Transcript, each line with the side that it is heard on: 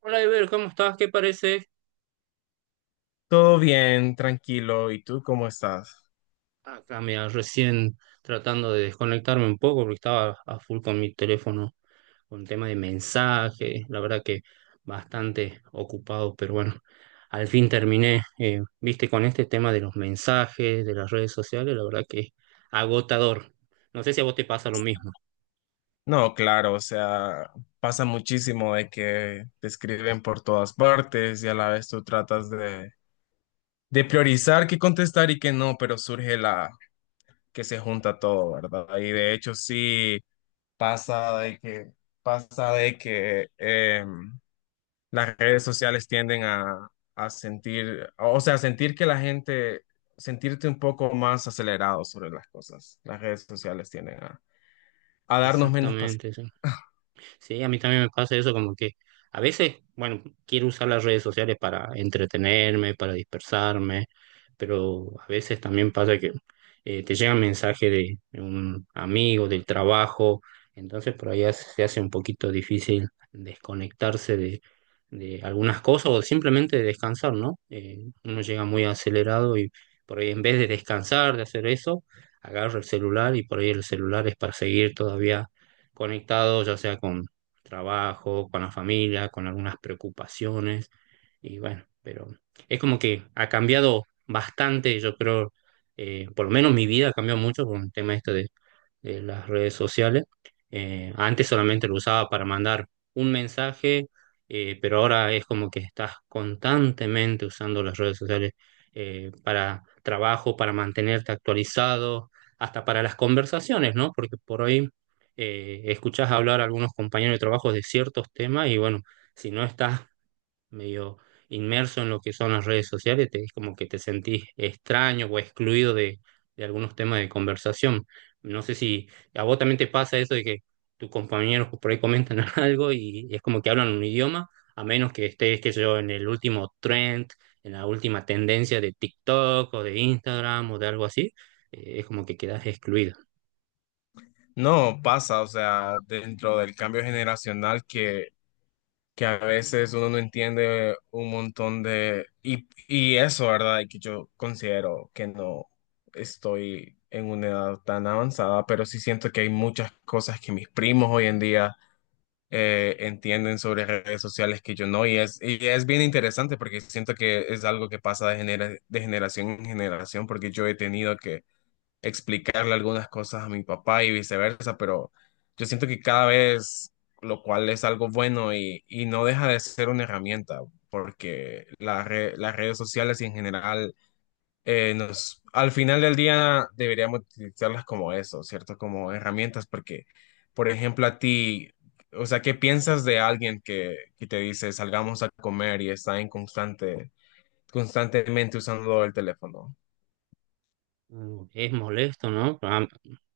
right: Hola, Iber, ¿cómo estás? ¿Qué parece?
left: Todo bien, tranquilo. ¿Y tú cómo estás?
right: Acá, mira, recién tratando de desconectarme un poco porque estaba a full con mi teléfono, con el tema de mensajes, la verdad que bastante ocupado, pero bueno, al fin terminé, viste, con este tema de los mensajes, de las redes sociales, la verdad que agotador. No sé si a vos te pasa lo mismo.
left: No, claro, o sea, pasa muchísimo de que te escriben por todas partes y a la vez tú tratas de priorizar qué contestar y qué no, pero surge la que se junta todo, ¿verdad? Y de hecho sí pasa de que pasa de que las redes sociales tienden a sentir, o sea, sentir que la gente, sentirte un poco más acelerado sobre las cosas. Las redes sociales tienden a darnos menos paciencia.
right: Exactamente, sí. Sí, a mí también me pasa eso, como que a veces, bueno, quiero usar las redes sociales para entretenerme, para dispersarme, pero a veces también pasa que te llega un mensaje de un amigo, del trabajo, entonces por ahí se hace un poquito difícil desconectarse de algunas cosas o simplemente descansar, ¿no? Uno llega muy acelerado y por ahí en vez de descansar, de hacer eso, agarra el celular y por ahí el celular es para seguir todavía conectado, ya sea con trabajo, con la familia, con algunas preocupaciones. Y bueno, pero es como que ha cambiado bastante, yo creo, por lo menos mi vida ha cambiado mucho con el tema esto de las redes sociales. Antes solamente lo usaba para mandar un mensaje, pero ahora es como que estás constantemente usando las redes sociales para trabajo, para mantenerte actualizado, hasta para las conversaciones, ¿no? Porque por hoy escuchás hablar a algunos compañeros de trabajo de ciertos temas y bueno, si no estás medio inmerso en lo que son las redes sociales, te, es como que te sentís extraño o excluido de algunos temas de conversación. No sé si a vos también te pasa eso de que tus compañeros por ahí comentan algo y, es como que hablan un idioma, a menos que estés, qué sé yo, en el último trend, en la última tendencia de TikTok o de Instagram o de algo así, es como que quedás excluido.
left: No, pasa, o sea, dentro del cambio generacional que a veces uno no entiende un montón de... Y, y eso, ¿verdad? Que yo considero que no estoy en una edad tan avanzada, pero sí siento que hay muchas cosas que mis primos hoy en día entienden sobre redes sociales que yo no, y es bien interesante porque siento que es algo que pasa de, de generación en generación, porque yo he tenido que explicarle algunas cosas a mi papá y viceversa, pero yo siento que cada vez, lo cual es algo bueno y no deja de ser una herramienta, porque las redes sociales y en general, nos, al final del día deberíamos utilizarlas como eso, ¿cierto? Como herramientas, porque, por ejemplo, a ti, o sea, ¿qué piensas de alguien que te dice salgamos a comer y está en constantemente usando el teléfono?
right: Mm, es molesto, ¿no? Ah,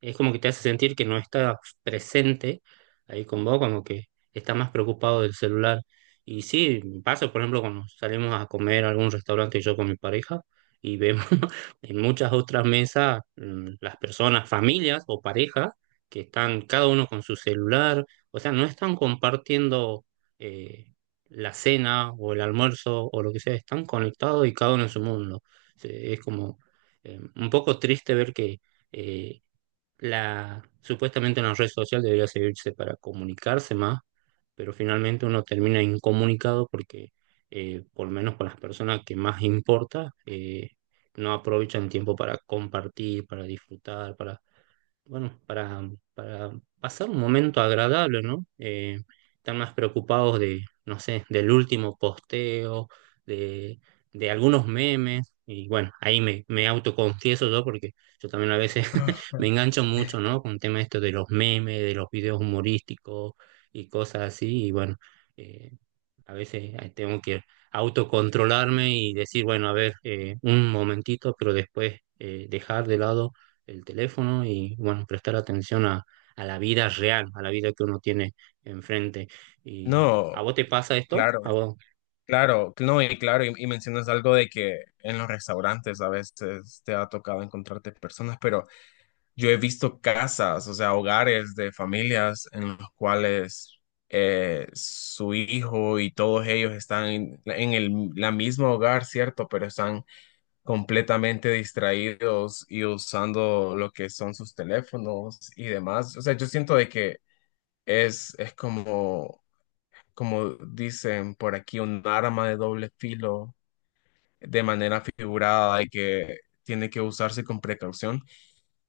right: es como que te hace sentir que no está presente ahí con vos, como que está más preocupado del celular. Y sí, me pasa, por ejemplo, cuando salimos a comer a algún restaurante yo con mi pareja y vemos en muchas otras mesas las personas, familias o parejas, que están cada uno con su celular, o sea, no están compartiendo eh, la cena o el almuerzo o lo que sea, están conectados y cada uno en su mundo. Es como un poco triste ver que eh, la, supuestamente una red social debería servirse para comunicarse más, pero finalmente uno termina incomunicado porque, por lo menos con las personas que más importa, no aprovechan tiempo para compartir, para disfrutar, para bueno, para pasar un momento agradable, ¿no? Están más preocupados de, no sé, del último posteo, de, de algunos memes, y bueno, ahí me autoconfieso yo porque yo también a veces me engancho mucho, ¿no? Con el tema esto de los memes, de los videos humorísticos y cosas así, y bueno. eh, a veces tengo que autocontrolarme y decir, bueno, a ver, un momentito, pero después dejar de lado el teléfono y, bueno, prestar atención a la vida real, a la vida que uno tiene enfrente. ¿Y a
left: No,
right: vos te pasa esto?
left: claro,
right: ¿A vos?
left: claro, no, y claro, y mencionas algo de que en los restaurantes a veces te ha tocado encontrarte personas, pero yo he visto casas, o sea, hogares de familias en los cuales su hijo y todos ellos están en el la mismo hogar, ¿cierto? Pero están completamente distraídos y usando lo que son sus teléfonos y demás. O sea, yo siento de que es como como dicen por aquí, un arma de doble filo de manera figurada y que tiene que usarse con precaución.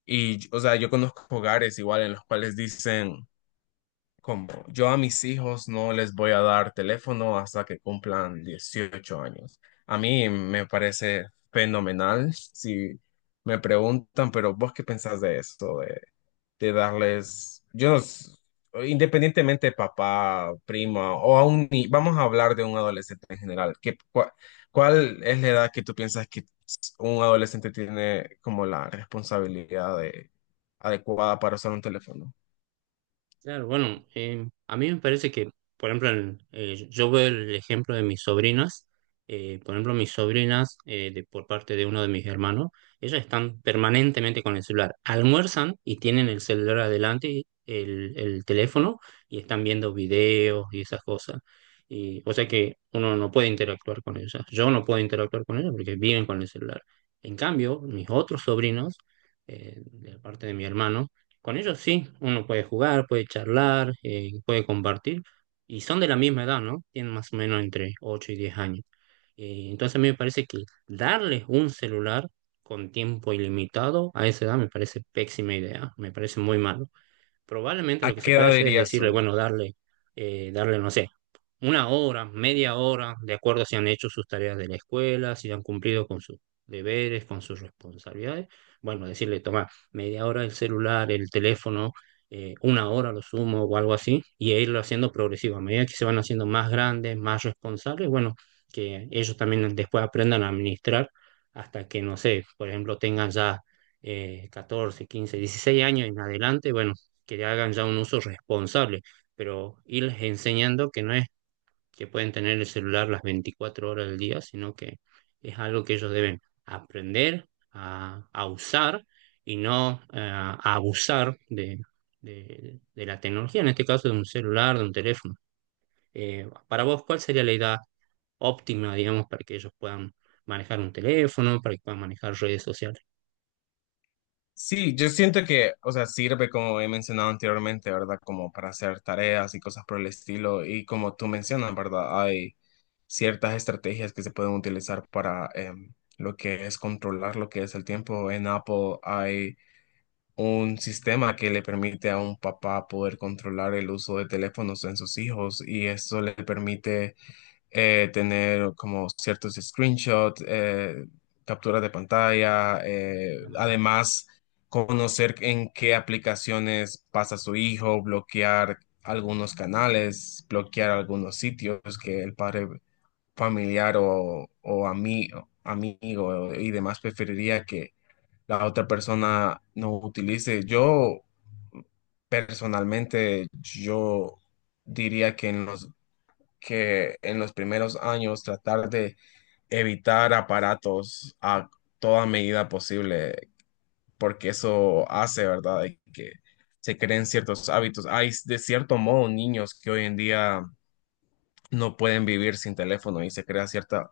left: Y, o sea, yo conozco hogares igual en los cuales dicen, como yo a mis hijos no les voy a dar teléfono hasta que cumplan 18 años. A mí me parece fenomenal si me preguntan, pero ¿vos qué pensás de esto? De darles, yo no s- independientemente de papá, prima o a un ni- vamos a hablar de un adolescente en general. ¿Qué, cuál, es la edad que tú piensas que un adolescente tiene como adecuada para usar un teléfono?
right: Claro, bueno, a mí me parece que, por ejemplo, yo veo el ejemplo de mis sobrinas, por ejemplo, mis sobrinas, de, por parte de uno de mis hermanos, ellas están permanentemente con el celular, almuerzan y tienen el celular adelante, y el teléfono, y están viendo videos y esas cosas. Y, o sea que uno no puede interactuar con ellas, yo no puedo interactuar con ellas porque viven con el celular. En cambio, mis otros sobrinos, de parte de mi hermano, con ellos sí, uno puede jugar, puede charlar, puede compartir, y son de la misma edad, ¿no? Tienen más o menos entre 8 y 10 años. Entonces a mí me parece que darles un celular con tiempo ilimitado a esa edad me parece pésima idea, me parece muy mal. Probablemente
left: ¿A
right: lo que se
left: qué
right: puede
left: edad
right: hacer es
left: dirías
right: decirle,
left: tú?
right: bueno, darle, darle, no sé, una hora, media hora, de acuerdo a si han hecho sus tareas de la escuela, si han cumplido con sus deberes, con sus responsabilidades. Bueno, decirle, toma, media hora el celular, el teléfono, una hora lo sumo o algo así, y irlo haciendo progresivo. A medida que se van haciendo más grandes, más responsables, bueno, que ellos también después aprendan a administrar hasta que, no sé, por ejemplo, tengan ya 14, 15, 16 años en adelante, bueno, que le hagan ya un uso responsable, pero irles enseñando que no es que pueden tener el celular las 24 horas del día, sino que es algo que ellos deben aprender a usar y no a abusar de, de la tecnología, en este caso de un celular, de un teléfono. Para vos, ¿cuál sería la edad óptima, digamos, para que ellos puedan manejar un teléfono, para que puedan manejar redes sociales?
left: Sí, yo siento que, o sea, sirve como he mencionado anteriormente, ¿verdad? Como para hacer tareas y cosas por el estilo. Y como tú mencionas, ¿verdad? Hay ciertas estrategias que se pueden utilizar para lo que es controlar lo que es el tiempo. En Apple hay un sistema que le permite a un papá poder controlar el uso de teléfonos en sus hijos y eso le permite tener como ciertos screenshots, capturas de pantalla,
right: Claro,
left: además conocer en qué aplicaciones pasa su hijo, bloquear algunos canales, bloquear algunos sitios que el padre familiar o, amigo y demás preferiría que la otra persona no utilice. Yo personalmente, yo diría que en los primeros años tratar de evitar aparatos a toda medida posible, porque eso hace, ¿verdad?, de que se creen ciertos hábitos. Hay, de cierto modo, niños que hoy en día no pueden vivir sin teléfono y se crea cierta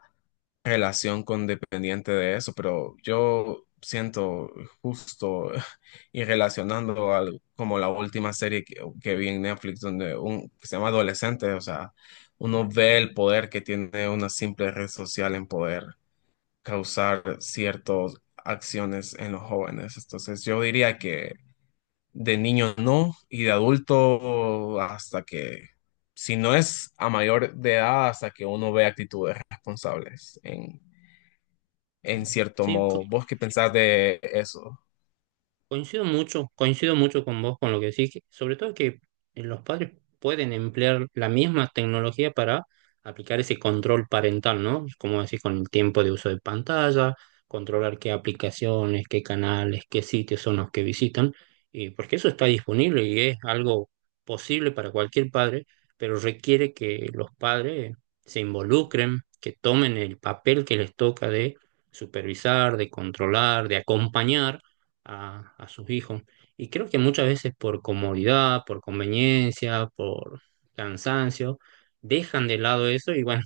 left: relación con dependiente de eso, pero yo siento justo y relacionando al, como la última serie que vi en Netflix, donde un, que se llama Adolescente, o sea, uno ve el poder que tiene una simple red social en poder causar ciertas acciones en los jóvenes. Entonces yo diría que de niño no y de adulto hasta que... Si no es a mayor de edad, hasta que uno ve actitudes responsables en
right: claro.
left: cierto
right: Sí,
left: modo. ¿Vos qué pensás de eso?
right: coincido mucho, coincido mucho con vos con lo que decís, sobre todo que los padres pueden emplear la misma tecnología para aplicar ese control parental, ¿no? Como decís, con el tiempo de uso de pantalla, controlar qué aplicaciones, qué canales, qué sitios son los que visitan, y porque eso está disponible y es algo posible para cualquier padre, pero requiere que los padres se involucren, que tomen el papel que les toca de supervisar, de controlar, de acompañar a sus hijos. Y creo que muchas veces por comodidad, por conveniencia, por cansancio, dejan de lado eso y bueno,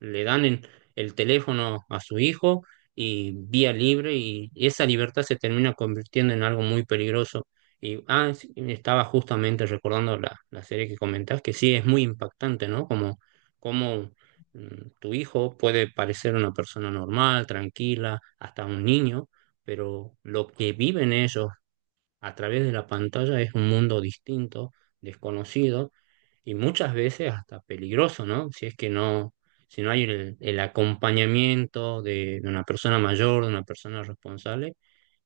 right: le dan el teléfono a su hijo y vía libre y esa libertad se termina convirtiendo en algo muy peligroso. Y ah, sí, estaba justamente recordando la serie que comentás, que sí es muy impactante, ¿no? Como, como mm, tu hijo puede parecer una persona normal, tranquila, hasta un niño, pero lo que viven ellos a través de la pantalla es un mundo distinto, desconocido y muchas veces hasta peligroso, ¿no? Si es que no, si no hay el acompañamiento de una persona mayor, de una persona responsable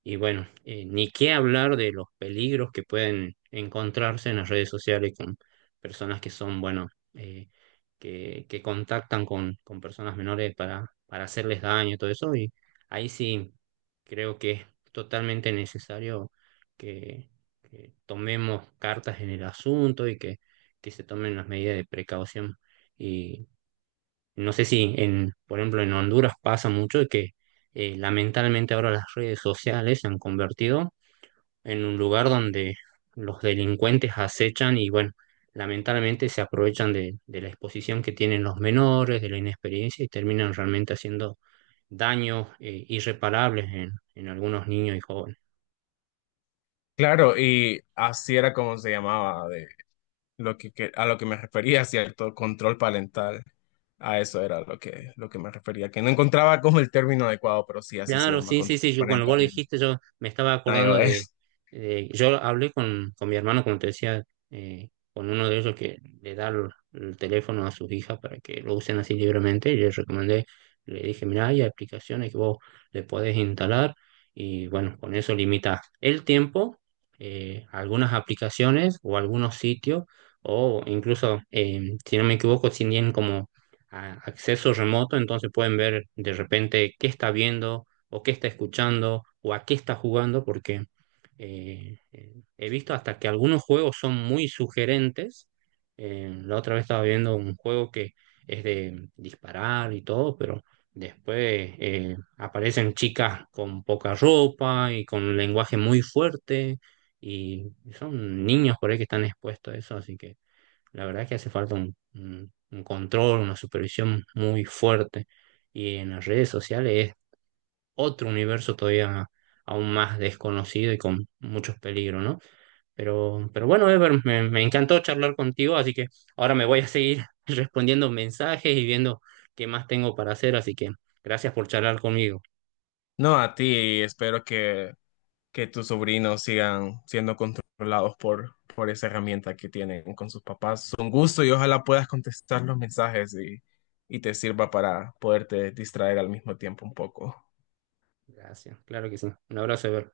right: y bueno, ni qué hablar de los peligros que pueden encontrarse en las redes sociales con personas que son, bueno, eh, que contactan con personas menores para hacerles daño y todo eso. Y ahí sí creo que es totalmente necesario que, que tomemos cartas en el asunto y que se tomen las medidas de precaución. No sé si, en, por ejemplo, en Honduras pasa mucho de que lamentablemente ahora las redes sociales se han convertido en un lugar donde los delincuentes acechan y, bueno, lamentablemente se aprovechan de la exposición que tienen los menores, de la inexperiencia y terminan realmente haciendo daños irreparables en algunos niños y jóvenes.
left: Claro, y así era como se llamaba, de lo que, a lo que me refería, ¿cierto? Control parental. A eso era lo que me refería, que no encontraba como el término adecuado, pero sí, así se
right: Claro,
left: llama,
right: sí, sí,
left: control
right: sí, yo cuando
left: parental
right: vos lo
left: en
right: dijiste, yo me estaba acordando de,
left: iOS.
right: yo hablé con mi hermano, como te decía, con uno de ellos que le da el teléfono a sus hijas para que lo usen así libremente, y le recomendé, le dije, mira, hay aplicaciones que vos le podés instalar, y bueno, con eso limitas el tiempo, algunas aplicaciones o algunos sitios, o incluso, si no me equivoco, si tienen como acceso remoto, entonces pueden ver de repente qué está viendo o qué está escuchando o a qué está jugando, porque he visto hasta que algunos juegos son muy sugerentes. La otra vez estaba viendo un juego que es de disparar y todo, pero después aparecen chicas con poca ropa y con un lenguaje muy fuerte y son niños por ahí que están expuestos a eso, así que la verdad es que hace falta un, un control, una supervisión muy fuerte. Y en las redes sociales otro universo todavía aún más desconocido y con muchos peligros, ¿no? Pero bueno, Ever, me encantó charlar contigo, así que ahora me voy a seguir respondiendo mensajes y viendo qué más tengo para hacer, así que gracias por charlar conmigo.
left: No, a ti, espero que tus sobrinos sigan siendo controlados por esa herramienta que tienen con sus papás. Es un gusto y ojalá puedas contestar los mensajes y te sirva para poderte distraer al mismo tiempo un poco.
right: Gracias, claro que sí. Un abrazo, Ever.